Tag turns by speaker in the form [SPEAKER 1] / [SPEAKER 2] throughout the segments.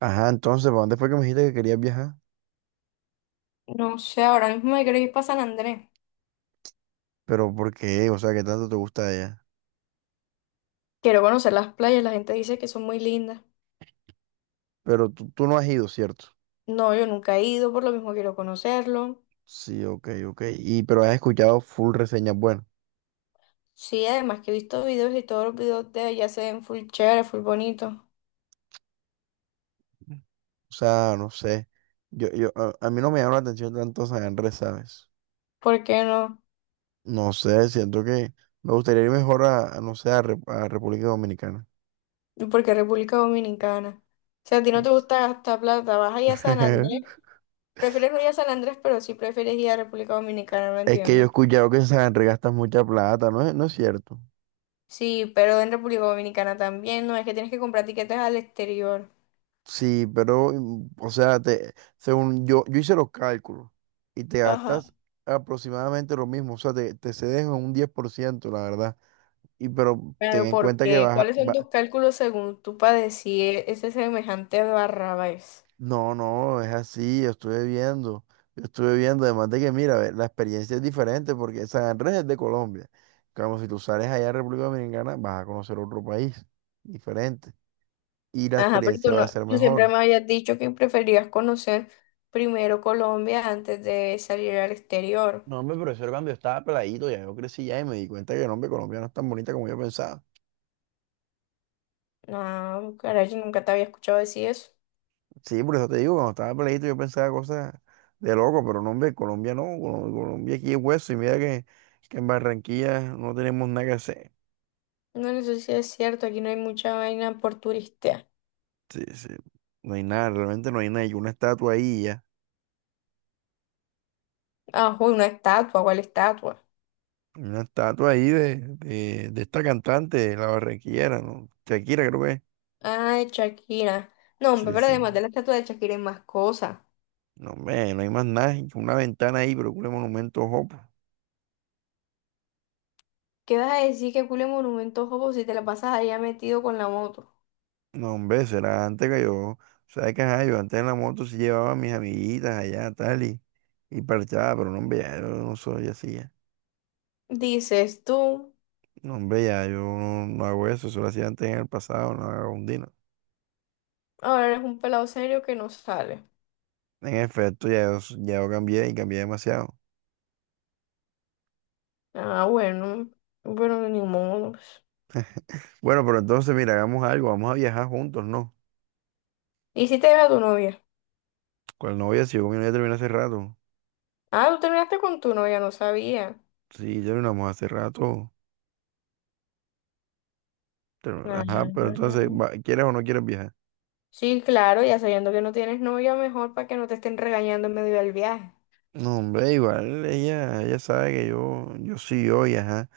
[SPEAKER 1] Ajá, entonces, ¿para dónde fue que me dijiste que querías viajar?
[SPEAKER 2] No sé, ahora mismo me quiero ir para San Andrés.
[SPEAKER 1] Pero ¿por qué? O sea, ¿qué tanto te gusta de ella?
[SPEAKER 2] Quiero conocer las playas, la gente dice que son muy lindas.
[SPEAKER 1] Pero tú no has ido, ¿cierto?
[SPEAKER 2] No, yo nunca he ido, por lo mismo quiero conocerlo.
[SPEAKER 1] Sí, ok, ok. Y pero has escuchado full reseñas buenas.
[SPEAKER 2] Sí, además que he visto videos y todos los videos de allá se ven full chévere, full bonito.
[SPEAKER 1] O sea, no sé. A mí no me llama la atención tanto San Andrés, ¿sabes?
[SPEAKER 2] ¿Por qué no?
[SPEAKER 1] No sé, siento que me gustaría ir mejor no sé, a, a República Dominicana.
[SPEAKER 2] Porque República Dominicana. Si a ti no te gusta gastar plata, vas allá a San Andrés. Prefieres no ir a San Andrés, pero sí prefieres ir a República Dominicana, no
[SPEAKER 1] Es que yo he
[SPEAKER 2] entiendo.
[SPEAKER 1] escuchado que en San Andrés gastas mucha plata, ¿no es cierto?
[SPEAKER 2] Sí, pero en República Dominicana también, no es que tienes que comprar tiquetes al exterior.
[SPEAKER 1] Sí, pero, o sea, te, según yo, yo hice los cálculos y te
[SPEAKER 2] Ajá.
[SPEAKER 1] gastas aproximadamente lo mismo, o sea, te cedes en un 10%, la verdad. Y pero ten
[SPEAKER 2] Pero
[SPEAKER 1] en
[SPEAKER 2] ¿por
[SPEAKER 1] cuenta que
[SPEAKER 2] qué?
[SPEAKER 1] vas,
[SPEAKER 2] ¿Cuáles son tus cálculos según tú padecí decir ese semejante Barrabás?
[SPEAKER 1] no, no, es así, yo estuve viendo, además de que, mira, ve, la experiencia es diferente porque San Andrés es de Colombia. Como si tú sales allá a República Dominicana, vas a conocer otro país diferente y la
[SPEAKER 2] Ajá, pero tú
[SPEAKER 1] experiencia va a
[SPEAKER 2] no,
[SPEAKER 1] ser
[SPEAKER 2] tú siempre
[SPEAKER 1] mejor.
[SPEAKER 2] me habías dicho que preferías conocer primero Colombia antes de salir al exterior.
[SPEAKER 1] No, hombre, pero eso era cuando yo estaba peladito, ya yo crecí ya y me di cuenta que, no, hombre, Colombia no es tan bonita como yo pensaba.
[SPEAKER 2] No, caray, yo nunca te había escuchado decir eso.
[SPEAKER 1] Sí, por eso te digo, cuando estaba peladito yo pensaba cosas de loco, pero no, hombre, Colombia no, Colombia aquí es hueso y mira que en Barranquilla no tenemos nada que hacer.
[SPEAKER 2] No, no sé si es cierto, aquí no hay mucha vaina por turista.
[SPEAKER 1] Sí, sí, no hay nada, realmente no hay nada, hay una estatua ahí y ya,
[SPEAKER 2] Ah, uy, una estatua, ¿cuál estatua?
[SPEAKER 1] una estatua ahí de esta cantante, la barranquillera, ¿no? Shakira creo que es.
[SPEAKER 2] Ah, de Shakira. No, hombre,
[SPEAKER 1] Sí,
[SPEAKER 2] pero
[SPEAKER 1] sí.
[SPEAKER 2] además de la estatua de Shakira hay más cosas.
[SPEAKER 1] No, hombre, no hay más nada, una ventana ahí, pero un monumento, ojo, pues.
[SPEAKER 2] ¿Qué vas a decir que cule monumentos, jopo, si te la pasas allá metido con la moto?
[SPEAKER 1] No, hombre, será antes que yo. Sabes que ajá, yo antes en la moto sí llevaba a mis amiguitas allá, tal, y parchaba, pero no, hombre, ya yo no soy así ya.
[SPEAKER 2] Dices tú,
[SPEAKER 1] No, hombre, ya yo no hago eso, eso lo hacía antes en el pasado, no hago un dino.
[SPEAKER 2] ahora eres un pelado serio que no sale.
[SPEAKER 1] En efecto, ya yo, ya yo cambié y cambié demasiado.
[SPEAKER 2] Ah, bueno, bueno, ni modo.
[SPEAKER 1] Bueno, pero entonces, mira, hagamos algo, vamos a viajar juntos, ¿no?
[SPEAKER 2] ¿Y si te era tu novia?
[SPEAKER 1] Con la novia, si yo con mi novia terminé hace rato.
[SPEAKER 2] Ah, tú terminaste con tu novia, no sabía.
[SPEAKER 1] Sí, terminamos hace rato.
[SPEAKER 2] Ah,
[SPEAKER 1] Ajá, pero entonces, ¿quieres o no quieres viajar?
[SPEAKER 2] sí, claro, ya sabiendo que no tienes novia, mejor para que no te estén regañando en medio del viaje.
[SPEAKER 1] No, hombre, igual ella, ella sabe que yo sí, hoy, ajá.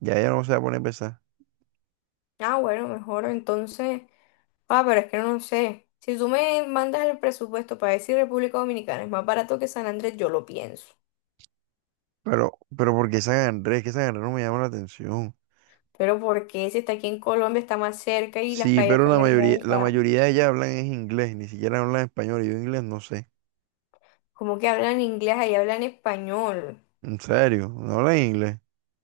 [SPEAKER 1] Ya no se va a poner a pesar.
[SPEAKER 2] Ah, bueno, mejor entonces. Ah, pero es que no sé. Si tú me mandas el presupuesto para decir República Dominicana es más barato que San Andrés, yo lo pienso.
[SPEAKER 1] Pero ¿por qué San Andrés? Que San Andrés no me llama la atención.
[SPEAKER 2] Pero ¿por qué? Si está aquí en Colombia, está más cerca y las
[SPEAKER 1] Sí,
[SPEAKER 2] playas
[SPEAKER 1] pero
[SPEAKER 2] son
[SPEAKER 1] la
[SPEAKER 2] hermosas.
[SPEAKER 1] mayoría de ellas hablan es inglés, ni siquiera hablan español. Y yo inglés no sé.
[SPEAKER 2] Como que hablan inglés, ahí hablan español.
[SPEAKER 1] En serio, no hablan inglés.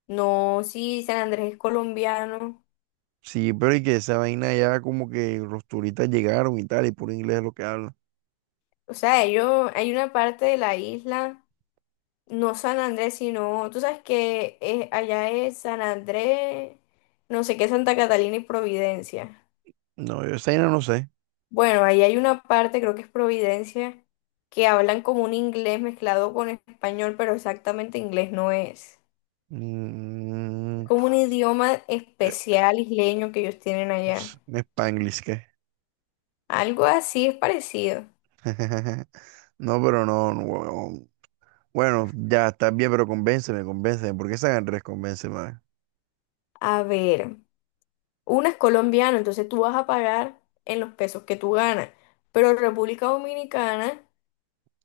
[SPEAKER 2] No, sí, San Andrés es colombiano.
[SPEAKER 1] Sí, pero y que esa vaina ya como que los turistas llegaron y tal, y puro inglés es lo que hablan.
[SPEAKER 2] O sea, ellos, hay una parte de la isla, no San Andrés, sino, tú sabes que allá es San Andrés, no sé qué, Santa Catalina y Providencia.
[SPEAKER 1] No, yo esa vaina no sé.
[SPEAKER 2] Bueno, ahí hay una parte, creo que es Providencia, que hablan como un inglés mezclado con español, pero exactamente inglés no es. Es
[SPEAKER 1] Mm,
[SPEAKER 2] como un idioma
[SPEAKER 1] eh,
[SPEAKER 2] especial isleño que ellos tienen allá.
[SPEAKER 1] Spanglish, ¿qué?
[SPEAKER 2] Algo así es parecido.
[SPEAKER 1] No, pero no, no, huevón. Bueno, ya está bien, pero convénceme, convénceme. ¿Por qué San Andrés? Convénceme.
[SPEAKER 2] A ver. Una es colombiana, entonces tú vas a pagar en los pesos que tú ganas. Pero República Dominicana,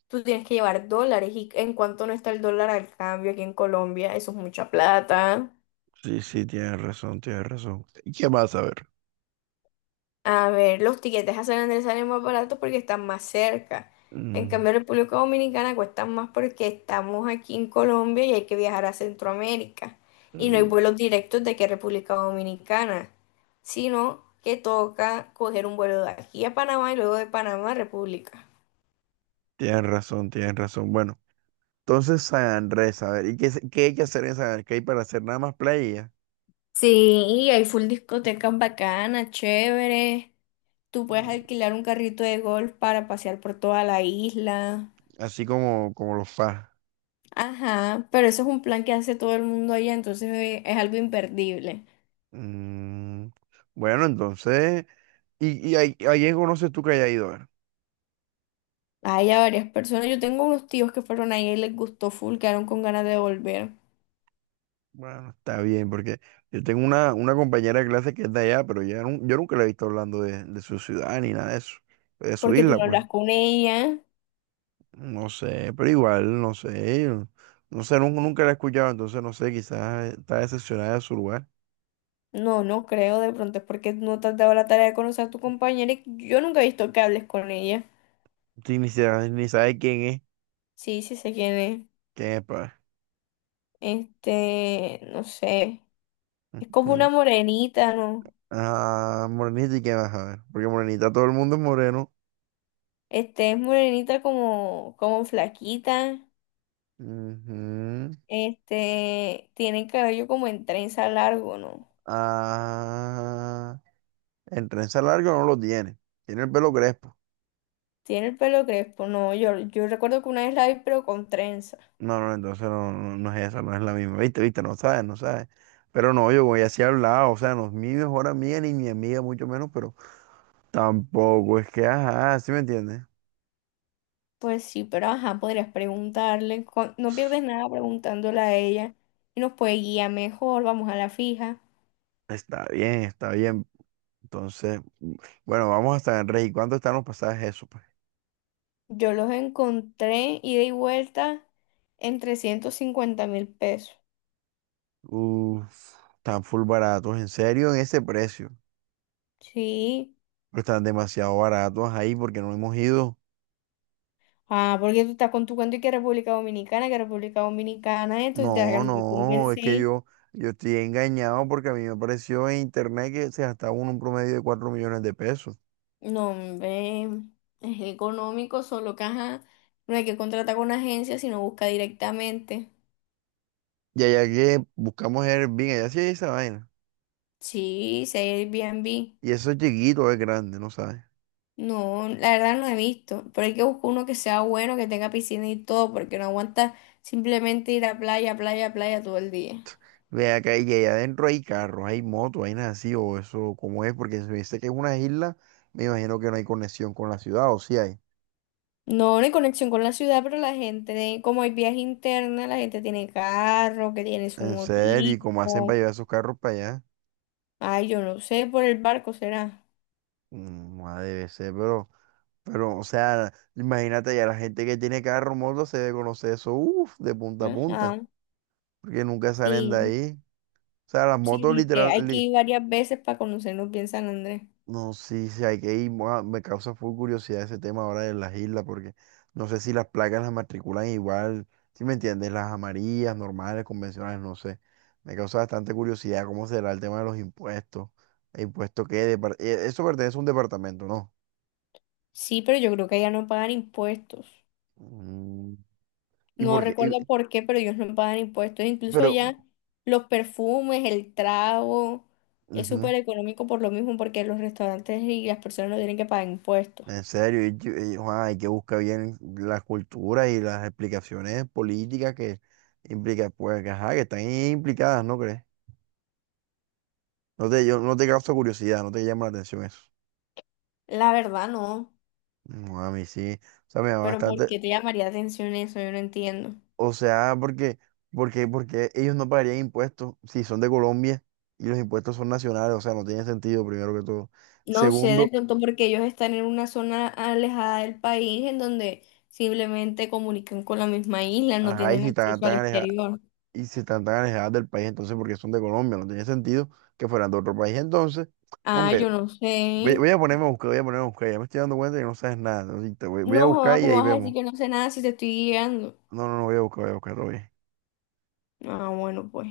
[SPEAKER 2] tú tienes que llevar dólares. ¿Y en cuánto no está el dólar al cambio aquí en Colombia? Eso es mucha plata.
[SPEAKER 1] Sí, sí, tienes razón, tienes razón. ¿Y qué más a ver?
[SPEAKER 2] A ver, los tiquetes a San Andrés salen más baratos porque están más cerca. En
[SPEAKER 1] Mm,
[SPEAKER 2] cambio, República Dominicana cuestan más porque estamos aquí en Colombia y hay que viajar a Centroamérica. Y no hay
[SPEAKER 1] mm,
[SPEAKER 2] vuelos directos de que República Dominicana, sino que toca coger un vuelo de aquí a Panamá y luego de Panamá a República.
[SPEAKER 1] tienes razón, tienes razón. Bueno, entonces San Andrés, a ver, ¿y qué, qué hay que hacer en San Andrés? ¿Qué hay para hacer nada más playa?
[SPEAKER 2] Sí, y hay full discotecas bacanas, chévere. Tú puedes
[SPEAKER 1] Mm,
[SPEAKER 2] alquilar un carrito de golf para pasear por toda la isla.
[SPEAKER 1] así como los FAS.
[SPEAKER 2] Ajá, pero eso es un plan que hace todo el mundo allá, entonces es algo imperdible.
[SPEAKER 1] Mm, bueno, entonces, ¿y ahí, ahí en conoces tú que haya ido? A ver.
[SPEAKER 2] Hay a varias personas, yo tengo unos tíos que fueron ahí y les gustó full, quedaron con ganas de volver.
[SPEAKER 1] Bueno, está bien, porque yo tengo una compañera de clase que es de allá, pero ya yo nunca la he visto hablando de su ciudad ni nada de eso, de su
[SPEAKER 2] Porque tú
[SPEAKER 1] isla,
[SPEAKER 2] no
[SPEAKER 1] pues.
[SPEAKER 2] hablas con ella.
[SPEAKER 1] No sé, pero igual, no sé. No sé, nunca, la he escuchado, entonces no sé, quizás está decepcionada de su lugar.
[SPEAKER 2] No, no creo, de pronto es porque no te has dado la tarea de conocer a tu compañera y yo nunca he visto que hables con ella.
[SPEAKER 1] Sí, ni, ni sabe
[SPEAKER 2] Sí, sí sé quién es.
[SPEAKER 1] quién es, pa.
[SPEAKER 2] Este, no sé. Es como una
[SPEAKER 1] Ujú.
[SPEAKER 2] morenita, ¿no?
[SPEAKER 1] Ah, Morenita y quién vas a ver. Porque Morenita todo el mundo es moreno.
[SPEAKER 2] Este, es morenita como, como flaquita.
[SPEAKER 1] Ujú.
[SPEAKER 2] Este, tiene el cabello como en trenza largo, ¿no?
[SPEAKER 1] Ah, en trenza larga no lo tiene. Tiene el pelo crespo.
[SPEAKER 2] Tiene el pelo crespo, no, yo recuerdo que una vez la vi, pero con trenza.
[SPEAKER 1] No, entonces no es esa, no es la misma. Viste, viste, no sabes, no sabes. Pero no, yo voy así hablado, o sea, no es mi mejor amiga ni mi amiga, mucho menos, pero. Tampoco es que, ajá, ¿sí me entiendes?
[SPEAKER 2] Pues sí, pero ajá, podrías preguntarle, no pierdes nada preguntándole a ella y nos puede guiar mejor, vamos a la fija.
[SPEAKER 1] Está bien, está bien. Entonces, bueno, vamos hasta el Rey. ¿Cuánto están los pasajes eso, pues?
[SPEAKER 2] Yo los encontré ida y vuelta en 350.000 pesos.
[SPEAKER 1] Uf, están full baratos, en serio, en ese precio.
[SPEAKER 2] Sí.
[SPEAKER 1] Pero están demasiado baratos ahí porque no hemos ido.
[SPEAKER 2] Ah, porque tú estás con tu cuento y que República Dominicana, entonces te la
[SPEAKER 1] No, no, es que
[SPEAKER 2] convencí.
[SPEAKER 1] yo estoy engañado porque a mí me apareció en internet que se gastaba uno un promedio de 4 millones de pesos.
[SPEAKER 2] No, hombre, es económico, solo que ajá, no hay que contratar con una agencia, sino busca directamente.
[SPEAKER 1] Y allá que buscamos Airbnb, allá sí hay esa vaina.
[SPEAKER 2] Sí, si hay Airbnb.
[SPEAKER 1] Y eso es chiquito, es grande, ¿no sabes?
[SPEAKER 2] No, la verdad no he visto, pero hay que buscar uno que sea bueno, que tenga piscina y todo, porque no aguanta simplemente ir a playa, playa, playa todo el día.
[SPEAKER 1] Ve acá y allá adentro hay carros, hay motos, hay nada así, o eso, ¿cómo es? Porque si me dice que es una isla, me imagino que no hay conexión con la ciudad, o si hay.
[SPEAKER 2] No, no hay conexión con la ciudad, pero la gente, como hay viaje interna, la gente tiene carro, que tiene su
[SPEAKER 1] En serio, ¿y cómo hacen
[SPEAKER 2] motico.
[SPEAKER 1] para llevar esos carros para allá?
[SPEAKER 2] Ay, yo no sé, por el barco será.
[SPEAKER 1] Mm, ah, debe ser, o sea, imagínate ya la gente que tiene carro, moto, se debe conocer eso, uff, de punta a punta,
[SPEAKER 2] Ajá,
[SPEAKER 1] porque nunca salen de
[SPEAKER 2] sí.
[SPEAKER 1] ahí. O sea, las
[SPEAKER 2] Sí,
[SPEAKER 1] motos
[SPEAKER 2] viste,
[SPEAKER 1] literal,
[SPEAKER 2] hay que ir varias veces para conocernos bien San Andrés.
[SPEAKER 1] No, sí, sí, hay que ir. Mua, me causa full curiosidad ese tema ahora de las islas, porque no sé si las placas las matriculan igual, ¿si me entiendes? Las amarillas, normales, convencionales, no sé. Me causa bastante curiosidad cómo será el tema de los impuestos. ¿El impuesto qué? Eso pertenece a un departamento, ¿no?
[SPEAKER 2] Sí, pero yo creo que allá no pagan impuestos.
[SPEAKER 1] Mm, ¿y
[SPEAKER 2] No
[SPEAKER 1] por qué?
[SPEAKER 2] recuerdo
[SPEAKER 1] Y-
[SPEAKER 2] por qué, pero ellos no pagan impuestos. Incluso
[SPEAKER 1] pero,
[SPEAKER 2] allá los perfumes, el trago, es
[SPEAKER 1] ujú,
[SPEAKER 2] súper económico por lo mismo, porque los restaurantes y las personas no tienen que pagar impuestos.
[SPEAKER 1] en serio, y- ah, hay que buscar bien las culturas y las explicaciones políticas que implica, pues, que, ajá, que están implicadas, ¿no crees? No te, yo, no te causa curiosidad, no te llama la atención eso.
[SPEAKER 2] La verdad no,
[SPEAKER 1] No, a mí sí. O sea, me llama
[SPEAKER 2] pero ¿por
[SPEAKER 1] bastante.
[SPEAKER 2] qué te llamaría atención eso? Yo no entiendo.
[SPEAKER 1] O sea, porque ellos no pagarían impuestos si son de Colombia y los impuestos son nacionales. O sea, no tiene sentido, primero que todo.
[SPEAKER 2] No sé, de
[SPEAKER 1] Segundo,
[SPEAKER 2] pronto porque ellos están en una zona alejada del país en donde simplemente comunican con la misma isla, no
[SPEAKER 1] ajá, y
[SPEAKER 2] tienen
[SPEAKER 1] si están
[SPEAKER 2] acceso
[SPEAKER 1] tan
[SPEAKER 2] al
[SPEAKER 1] alejadas,
[SPEAKER 2] exterior.
[SPEAKER 1] y si están tan alejadas del país, entonces porque son de Colombia, no tiene sentido que fueran de otro país. Entonces,
[SPEAKER 2] Ah,
[SPEAKER 1] hombre,
[SPEAKER 2] yo no sé.
[SPEAKER 1] voy a ponerme a buscar, voy a ponerme a buscar. Ya me estoy dando cuenta que no sabes nada. Así que te voy a
[SPEAKER 2] No, joda,
[SPEAKER 1] buscar y
[SPEAKER 2] ¿cómo
[SPEAKER 1] ahí
[SPEAKER 2] vas a decir
[SPEAKER 1] vemos.
[SPEAKER 2] que no sé nada si te estoy guiando?
[SPEAKER 1] No, no, no, voy a buscar, oye.
[SPEAKER 2] Ah, bueno, pues.